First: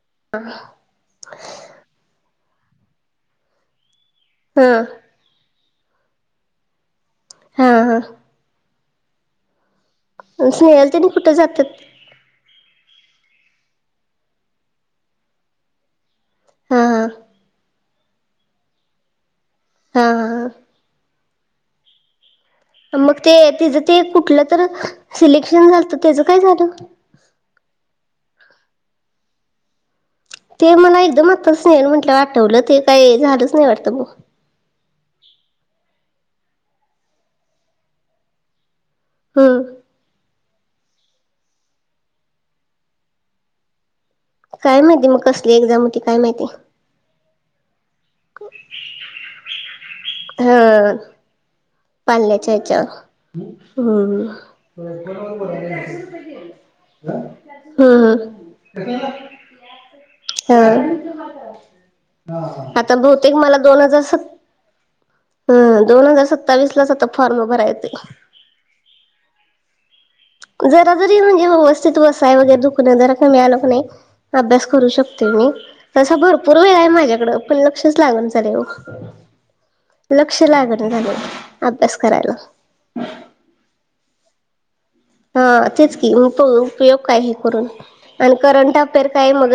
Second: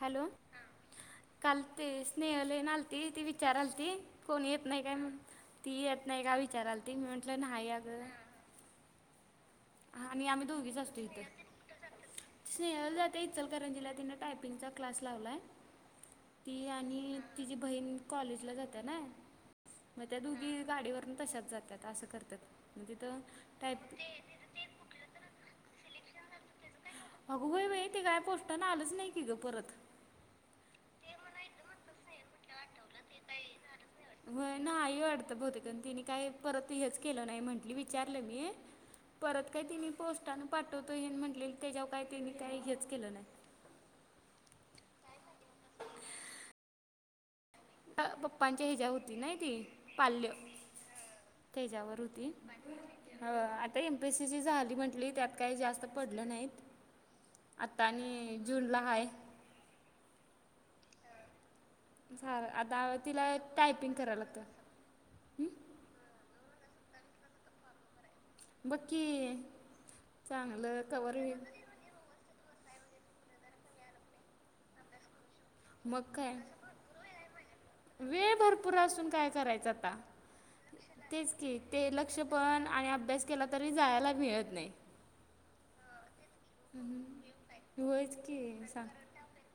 Hello. ह काल ते स्नेहल हेन आलती, ती विचारालती कोणी हा येत नाही काय म्हणून. ती येत नाही का विचारलाती मी म्हटल हा नाही अग. हा आम्ही स्नेहल त्यांनी कुठे जात्यात. स्नेहाला जाते इचलकरंजीला तिनं टायपिंगचा क्लास लावलाय. ती हा हा आणि तिची बहीण कॉलेजला जाते ना मग हा त्या दोघी हा गाडीवरून. तशाच जातात असं करत्यात. मग ते तचं ते कुठलं तर सिलेक्शन झालत त्याचं काय झालं. अगं व्हय व्हय ती काय पोस्टां आलंच नाही ति गं परत. ते मला एकदम आत्ताच नाही म्हटलं आठवलं ते काही झालंच नाही वाटतं मग. वय नाही वाटतं बहुतेक तिने काही परत ते हेच केलं नाही म्हंटली विचारलं मी. परत हम्म काय तिनी पोस्टानं पाठवतो हे म्हटले त्याच्यावर काय त्यांनी काही हेच केलं नाही. काय माहिती मग कसली एक्झाम होती काय माहिती. ह पप्पांच्या हच्या्या होती नाही ती पाल हम, हा हच्यावर. पाल्याच्या ह्याच्यावर आता हम्म एमपीसी झाली म्हंटली त्यात काही जास्त पडलं नाहीत. आता हम्म आणि जूनला आहेय. ह, आता बहुतेक तिला मला दोन टायपिंग हजार स''--'' करायला लागतं. ह, दोन हजार सत्तावीस लाच आता फॉर्म भराय येतय बघ. बघ की, चांगलं जरा कवर जरी होईल म्हणजे आवस. चीत वसाय वगैरे दुखणे का मी नाही अभ्यास करू शकते मी. मग तसं काय भरपूर वेळ आहे माझ्याकडं. पण लक्षच लागण वेळ झाले हो भरपूर असून काय करायचं आता लक्ष लागना झालंय. तेच अभ्यास करराल. तिला तरी जायला मिळत नाही. हा तेच की, उ उपयोग काय हे करून होयच आणि की करंट सांग अफेअर काय मग.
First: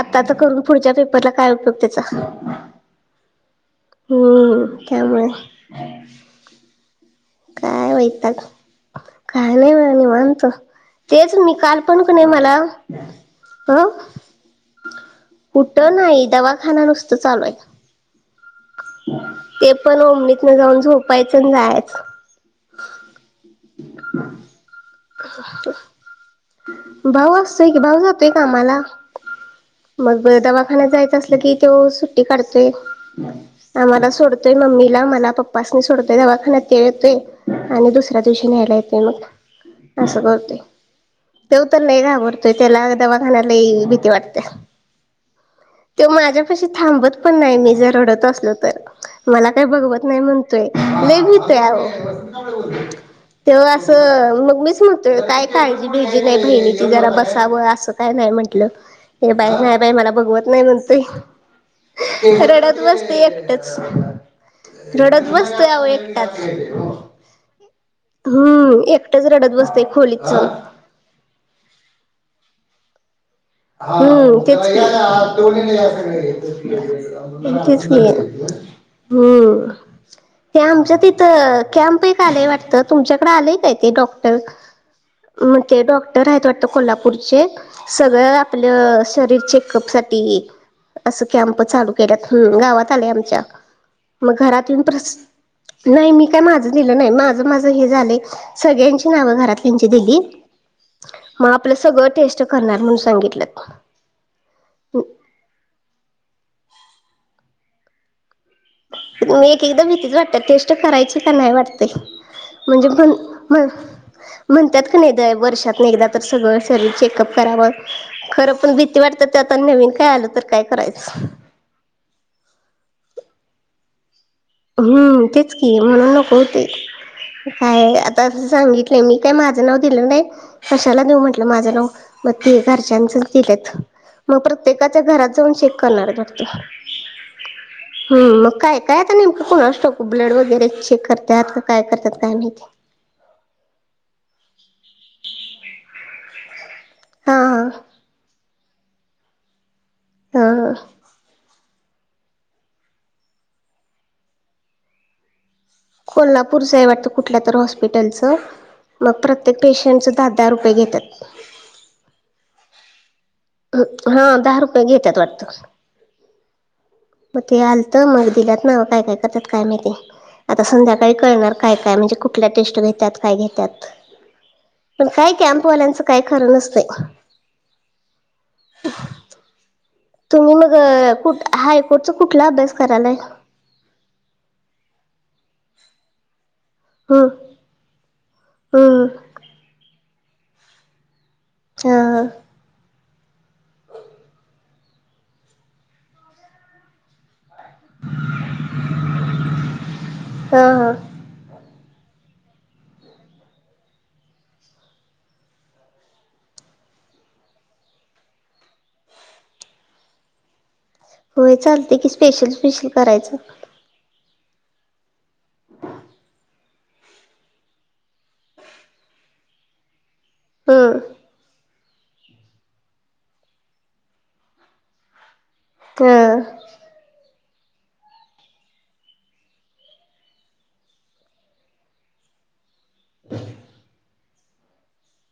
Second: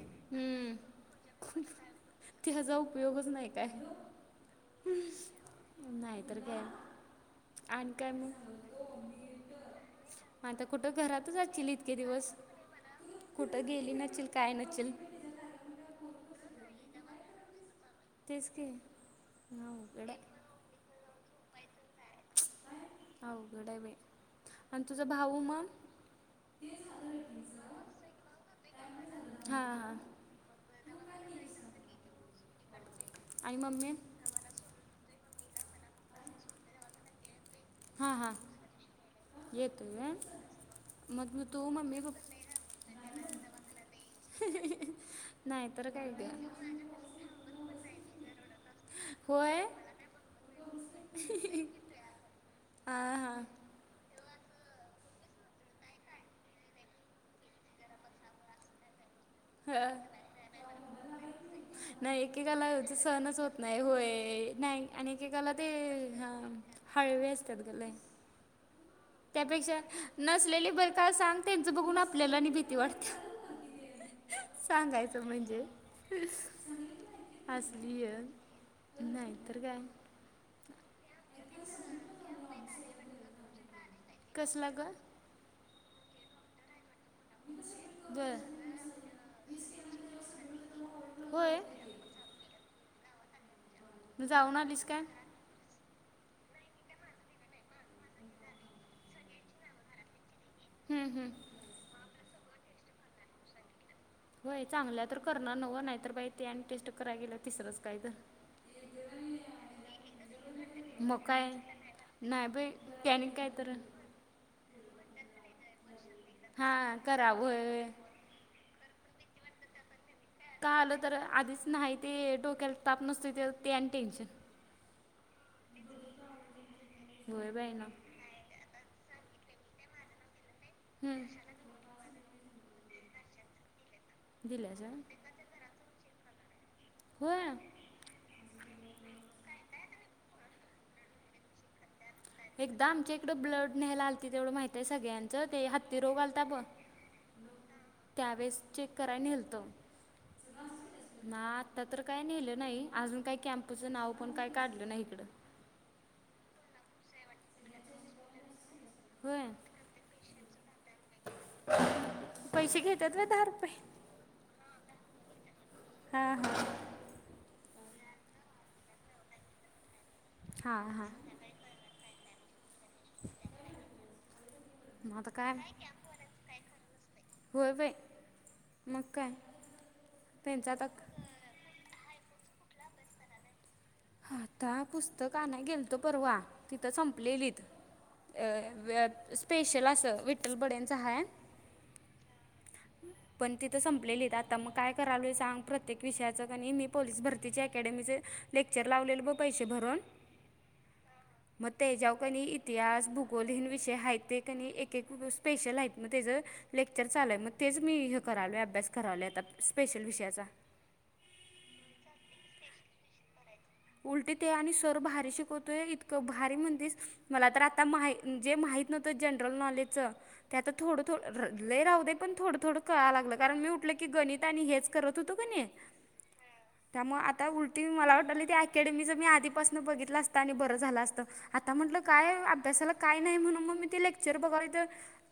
आता तर करून हम्म पुढच्या पेपरला काय उपयोग त्याचा. तिजा उपयोगच नाही काय. हम, काय माहित. तरीबी आणि आत काय मु ''--'' काय नाही बघा निवांत तेच घरातच मी असशील काल इतके पण क नाही दिवस मला. कुठं अ गेली नसेल काय नसेल. कुठं नाही दवाखाना नुसतं चालू आहे. तेच. की ते पण अवघड आहे उम्मीतन जाऊन झोपायचं जायच. अवघड आहेे आणि तुझ भाऊ मग. भाऊ असतोय की, भाऊ जातोय कामाला. हां हां मग दवाखान्यात जायचं असलं की ते सुट्टी काढतेय आणि मम्मी आम्हाला सोडतोय मम्मीला मला पप्पासनी सोडतोय दवाखान्यात घ्याय येतोय. आणि हां हां दिवशी न्यायला येते येतो मग आहे असं करते. मग त्यो तू तर मम्मी लय पप्पा घाबरते त्याला दवाखान्यात आहे भीती वाटते. नाही तर. तो काय ग माझ्या पशी थांबत पण नाही मी जरडत. असलं तर मला होय काही बघवत नाही म्हणतोय लय भितोय आव. हा हा ते असं मग मीच म्हणतोय. तर काय काळजी भेजी नाही बहिणीची जरा बसावं असं काय नाही म्हटलं. हे बाय, नाय ह. बाई मला बघवत नाही म्हणतोय. नाही एकेकाला ह्याचं बसतय सहनच होत एकटच, नाही होय नाही आणि रडत एकेकाला बसतय ते आहो हा एकटाच. हळवे असतात ग लय हम्म एक त्यापेक्षा नसलेले बरं का सांग, त्यांचं बघून आपल्याला आणि भीती वाटत्या. हं तेच, तेचकी. नाहीतर काय. ते आमचं तिथं कॅम्प एक आलंय वाटतं, तुमच्याकडे आलंय काय ते कसला ग. मग ते डॉक्टर आहेत वाटत कोल्हापूरचे, बर सगळ आपलं शरीर चेकअपसाठी, असं होय कॅम्प चालू केल्यात. हम् गावात आलय आमच्या, मग जाऊन घरात येऊन आलीस प्र काय नाही मी काय माझं दिलं नाही, माझं माझं हे झालंय. सगळ्यांची नावं घरातल्यांची दिली. हं-हं. मग आपलं सगळं टेस्ट करणार म्हणून सांगितल्यात. होय चांगल तर करणार नव्ह, नाहीतर बाई ते आणि टेस्ट कराय गेलं तिसरंच काय तर. मग एक एकदा भीतीच वाटत्या, टेस्ट करायची मग का काय नाही वाटतय. नाही बाई म्हणजे पण त्याने काय तर म्हणतात का नाही दय वर्षात न एकदा तर सगळं शरीर चेकअप करावं. खरं पण भीती वाटत्या त्यात आणि नवीन काय आलं तर. काय आलं तर आधीच नाही ते डोक्याला ताप नसतोय ते, ते आणि टेन्शन. हम्म तेच की म्हणून नको होतयं होय बाई ना काय. तसं सांगितलंय मी काय माझं नाव दिलं नाही, कशाला देऊ हम्म, म्हटलं माझं नाव. मग ते घरच्यांच दिल्यात. मग दिल्याचं प्रत्येकाच्या घरात जाऊन चेक करणार आहेत वाटत. होय हम्म मग काय काय. नेमकं कोणास ठाऊक, ब्लड वगैरे चेक करतात का काय करतात काय माहिती. एकदा आमच्या इकडं ब्लड न्यायला आलतीत तेवढं माहितय सगळ्यांचं, ते हत्ती रोग आलता बघ हां-हां. त्यावेळेस चेक करायला नेलत. हा हा. ना आता तर काय नेलं नाही, अजून काही कॅम्पचं नाव पण काय काढलं नाही इकडं. कोल्हापूरचं आहे वाटत कुठल्या तर हॉस्पिटलचं. मग होय प्रत्येक पेशं शंटच त्यांच दहा-दहा रुपये घेतात. पैसे घेतात होय दहा रुपये. हा दहा रुपये घेतात वाटतं. हा हा. मग ते आलत मग दिल्यात नव्ह, काय काय करतात काय माहिती. आता हां हां संध्याकाळी कळणार, काय काय म्हणजे कुठल्या टेस्ट घेत्यात काय घेत्यात, पण मग आता काय कॅमवाल्यांच काय खरं नसतय. [unintelligible] मुल त्यांचं ग आता कुठ हायकोर्टचा कुठला अभ्यास करालाय. आता पुस्तक आणाय गेलतो परवा, तिथं हम्म संपलेलीत. हम्म स्पेशल असं विठ्ठल बडेंच हाय. हां. पण तिथं संपलेलीत. आता मग काय करालोय सांग, प्रत्येक विषयाचं कनी मी पोलीस भरतीची अकॅडमी की जे लेक्चर लावलेलं ग पैसे भरून हा हा मग त्याच्यावर क णी इतिहास, भूगोल विषय आहेत ते क नी एक एक स्पेशल आहेत मग त्याचं लेक्चर चालूये मग तेच मी हे करायलो अभ्यास करायलो आता स्पेशल विषयाचा होय, चालते की स्पेशल स्पेशल करायचं. उलटे ते आणि सर भारी शिकवतोय इतकं भारी म्हणतेस मला तर आता मा जे माहि त नव्हत जनरल नॉलेजच ते आता हम्म थोडं थोडं लई राहू दे पण थोडं थोडं कळा लागलं कारण, मी उठलं की गणित आणि हेच करत होतो का नी हा त्यामुळ आता उलटी मला वाटायला ते अकॅ अकॅडमीच मी आधीपासून बघितलं असतं आणि बर झाला असतं आता म्हटलं काय अभ्यासाला काही नाही म्हणून मग मी ते लेक्चर बघाली तर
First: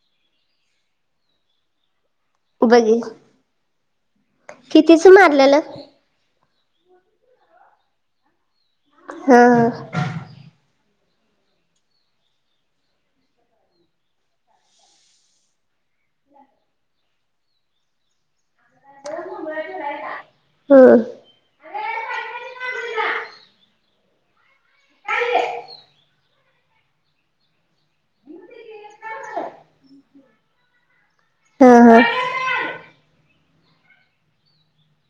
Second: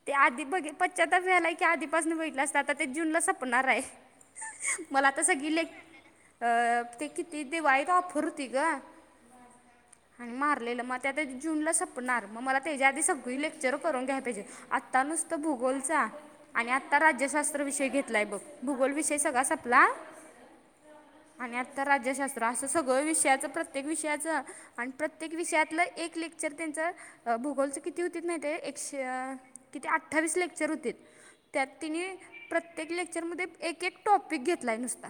ते आधी बघ पश्चाताप व्हायला की आधीपासून बघि तलास आता ते बघे जूनला संपणार आहे मला कितीच आता सगळी मारलेलं लेक्च अह ते किती दिवाळीत ऑफर होती ग हां. आणि मारलेलं मग त्या ते जूनला संपणार मग मला त्याच्या आधी सगळी लेक्चर करून घ्याय पाहिजे. आत्ता नुसत भूगोलचा आणि आत्ता राज्यशास्त्र विषय घेतलाय बघ. भूगोल विषय सगळा संपला हम्म आणि आता राज्यशास्त्र असं सगळ विषय विषयाच प्रत्येक विषयाच आणि प्रत्येक विषयातलं एक लेक्चर त्यांच भूगोलचे किती होतीत माहितीये एकशे किती अठ्ठावीस लेक्चर होतीत. त्यात हा हा तिनी प्रत्येक लेक्चरमध्ये एक एक टॉपिक घेतलाय नुसता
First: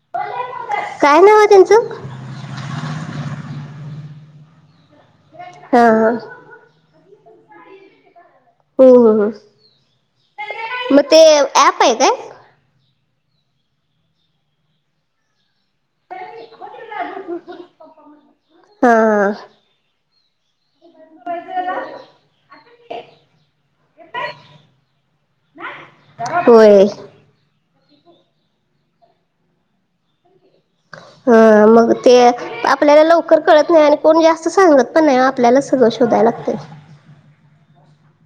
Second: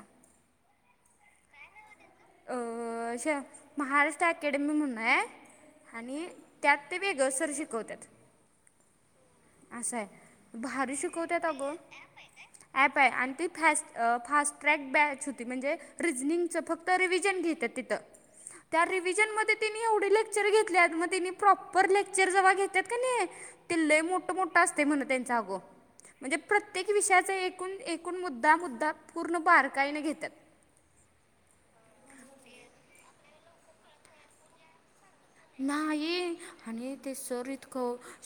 काय नाव आहे त्यांचं अह महाराष्ट्र अकॅडमी म्हणून आहे हा हा आणि त्यात ते वेगळ सर शिकवत्यात. हम्म हम्म असंय भारी मग ते शिकवत्यात अग ऍप आहे काय ॲप आहे आणि ती फॅस्ट फास्ट ट्रॅक बॅच होती म्हणजे रिजनिंगचं फक्त फक्त रिविजन घेतात तिथं, त्या रिविजन मध्ये हा त्यांनी एवढे लेक्चर घेतले अन म त्यानी प्रॉपर लेक्चर जेव्हा घेतात का ते लय मोठ मोठ असते म्हण त्यांच अग म्हणजे होय प्रत्येक विषयाचा एकूण एकूण मुद्दा मुद्दा पूर्ण बारकाईने घेत्यात. ह मग ते आपल्याला लवकर कळत नाही आणि कोण जास्त सांगत पण नाही आपल्याला सगळं शोधायला नाही लागतंय आणि ते सर इतक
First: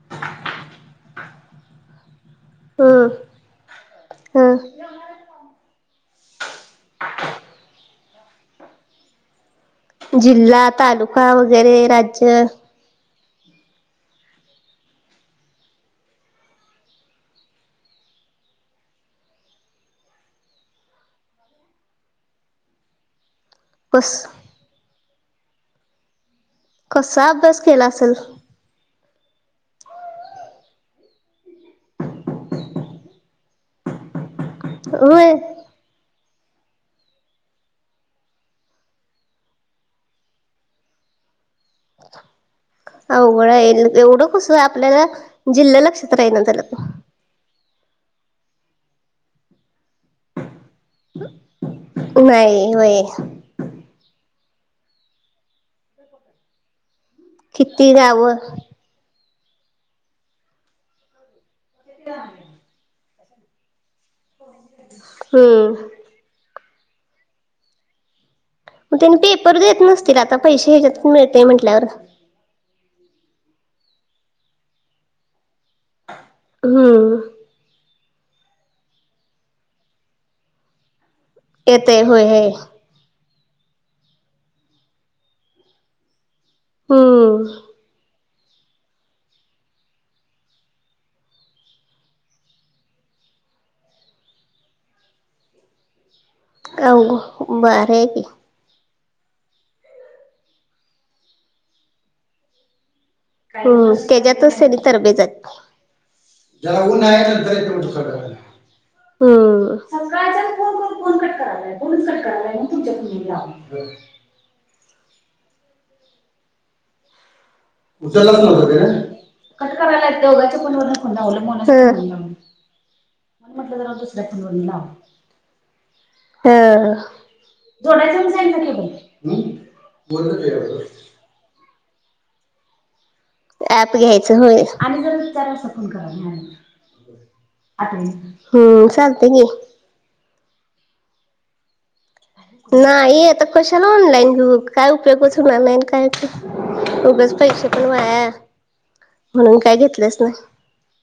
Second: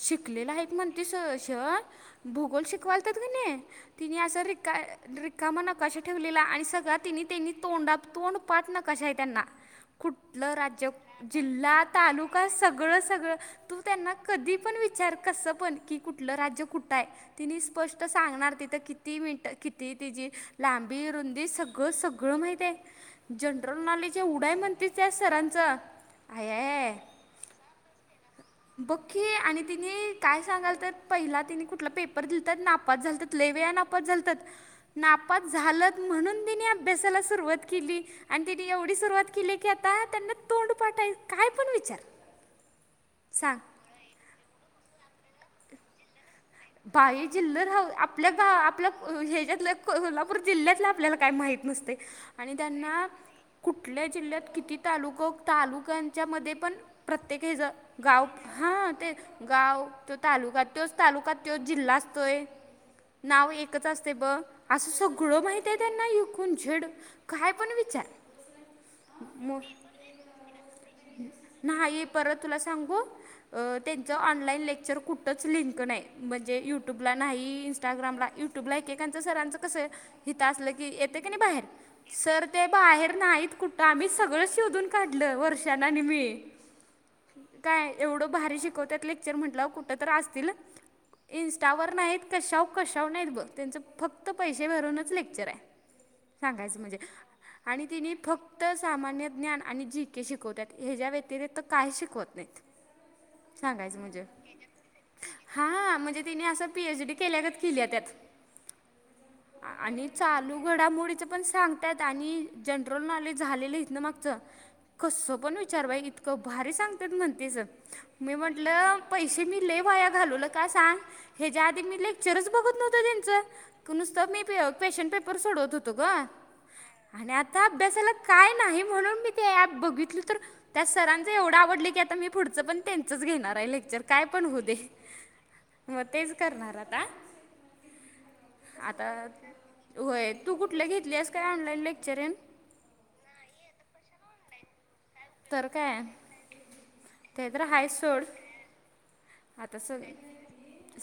शिकलेलं आहे म्हण ते सर भूगोल हम्म शिकवालता का त्यानी तिने असं रिका हम्म रिकामा नकाशा ठेवलेला आणि सगळा तिनी त्यांनी तोंडा तोंड पाठ नकाशा आहे त्यांना कुठलं जिल्हा राज्य तालुका वगैरे जिल्हात राज्य सगळं सगळं तू त्यांना कधी पण विचार कस पण की कुठलं राज्य कुठं ये. तिनी स्पष्ट सांगणार तिथं किती किती तिची लांबी रुंदी सगळ सगळ सगळ माहित ये. जनरल कस नॉलेज एवढ ये म्हणते त्या सरांच कसा अभ्यास केला असेल. बघ की आणि तिनी काय सांगालते पहिला तिनी कुठला दिलता नापास झालते लई वेळा नापास झालतात, होय नापास झालत म्हणून त्यानी अभ्यासाला सुरुवात केली. आणि त्यानी एवढी सुरुवात केली की आता त्यांना तोंड पाठ ये काय पण विचार अवघड सांग ये एवढं कस आपल्याला जिल्हा लक्षात राहीना झालत. बाई जिल राह आपल्या गाव आपल्या ह्याच्यातलं कोल्हापूर जिल्ह्यातल्या आपल्याला काही माहित नसतय आणि नाही होय त्यांना कुठल्या जिल्ह्यात किती तालुकं तालुक्यांच्या मध्ये पण प्रत्येक ह्याच किती गाव गावं हा ते गाव त्यो तालुका त्योच तालुका त्यो जिल्हा असतोय नाव एकच असते, ब असं सगळं हम्म माहितीये त्यांना ए टु न् झेड, काय पण विचार. मग त्यांनी पेपर मो देत नसतील आता, पैसे ह्याच्यात मिळतेय म्हटल्यावर? नाही परत तुला सांगू अ त्यांच ऑनलाईन लेक्चर कुठच लिंक नाही. म्हणजे युट्यूबला हम्म नाही, इंस्टाग्रामला, युट्यूबला एकेकांचं सरांचं कसं ये हिता असलं की ए येते का नाही बाहेर, येतय होय सर हे ते बाहेर नाहीत कुठं त आम्ही सगळं शोधून काढलं, वर्षानं आणि मी. हम्म काय एवढं भारी शिकवत्यात लेक्चर म्हंटल्यावर कुठं तर असतीलच? इंनस्टावर नाहीत कशाव -कशाव नाहीत, बघ त्यांचं फक्त पैसे भरूनच लेक्चर ये. [inaudible] सांगायचं म्हणजे अवघ बर आणि आहे तिने की फक् क्त सामान्य ज्ञान आणि जी के शिकवत्यात, ह्याच्या व्यतिरिक्त काही शिकवत नाहीत. हम्म सांगायचं म्हणजे त्याच्यातच त्यांनी तरबे जात हा म्हणजे तिने असं पी ज्याला एच ऊन डी आहे केल्या गत नंतर येते केल्या म्हणतो त्यात. सगळं हम्म आणि सकाळच्याच चालू फोन करून फोन घडामोडीचं कट पण करायलाय सांगत्यात, फोनच कट आणि करायलाय मग तुमच्या जनरल नॉलेज झालेले फोनवर इथंन मा लावला मागच कसं पण विचार बाई इतकं भारी सांगत्यात म्हणते सर. मी उचललाच नव्हता म्हंटलं त्यानं पैसे मी कट लैई वाया करायलाय घालूलं दोघांच्या का अस फोनवरन सांग फोन लावला ह्याच्या मोनाच्या आधी मी फोनवरन लावला लेक्चरच बघत नव्हते त्यांचं, म्हणून म्हटलं जरा दुसऱ्या नुसतं मी फोनवरन लावा क्वेशन पेपर सोडत होत तो गं, हा आणि आता अभ्यासाला जोडायचं म्हणून काय सांगितलं नाही केबल म्हणून मी हम्म ते एप बघितल तर बोललो त्या की सरान चं, एवढं आवडलं की आता मी पुढचं पण त्यांचंच घेणार ऍप आहे, काय घ्यायचं पण होऊ होय. दे. आणि जर विचार असं फोन म करा तेच मॅडमला करणार आता, आठवणीनं. हम्म आता चालतंय त की. होय तू कुठलं घेतलीस काय? ऑनलाईन लेक्चरेन नाही आता कशाला ऑनलाईन घेऊ, काय उपयोगच उपयोग नाही अन् काय नही उगच ते तर पैशे पण हाय सोड वाया म्हणून काय आता सग घेतलंच नाही,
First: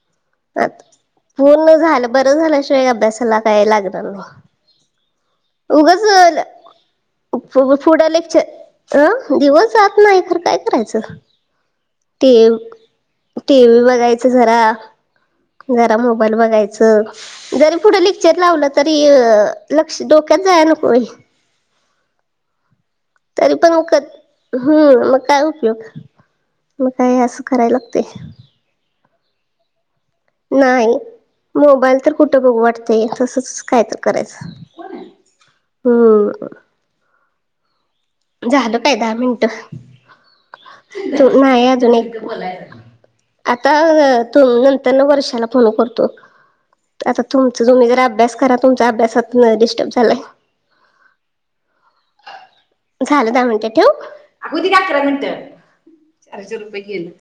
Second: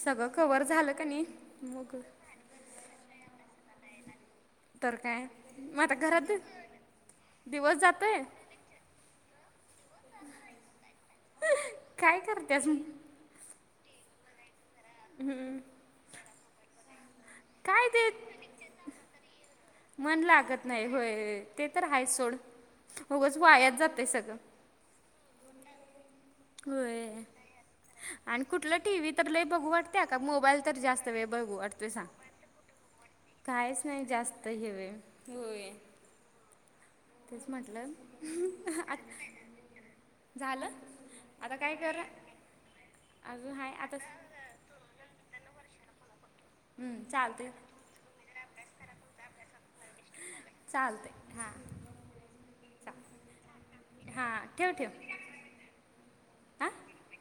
सगळं कवर आ झालं का नाही पूर्ण मग झालं बर झाल्याशिवाय अभ्यासला काय लागणार नाही. तर काय? मग आता उगचं घरात लं, दिवस फु- फुडं जातोय लेक्चर् अ दिवस जात ना खर काय करायचं, काय ते करतेस टी व्ही बघायच जरा. हम्म, जरा मोबाईल बघायचं, जरी काय पुढ ते लेक्चर लावलं तरी अ लक्ष दो मन लागत नाही होय, ते तर आहे सोड. उगच तरी वायात पण जातंय उगच, सगळं हं मं काय उपयोग? मग होय काय असं करायला लागते. आणि कुठलं टी व्ही तर लैई बघू वाट वाढत्या का मोबाईल तर नाही जास्त वेळ बघू वाटतंय मोबाईल सांग, तर कुठं बघू वाटतय तसच काय काहीच तर नाही जास्त करायचं. हे वेळ होय. हम्म, तेच म्हटलं झाल काय आ दहा मिनटं? झालं आता नाही काय अजून कर एक, अजून हाय आता अं तु नंतर न वर्षाला फोन करतो. आता चालते तुमचं तुम्ही जरा अभ्यास करा, तुमचा अभ्यासात लैय डिस्टर्ब झालायं. चालतंय हां. चाल झालं दहा मिनटं ठेवु? हां अगं होऊ दे ठेव का ठेव अकरा मिनटं, चार -चार हां रुपये गेले.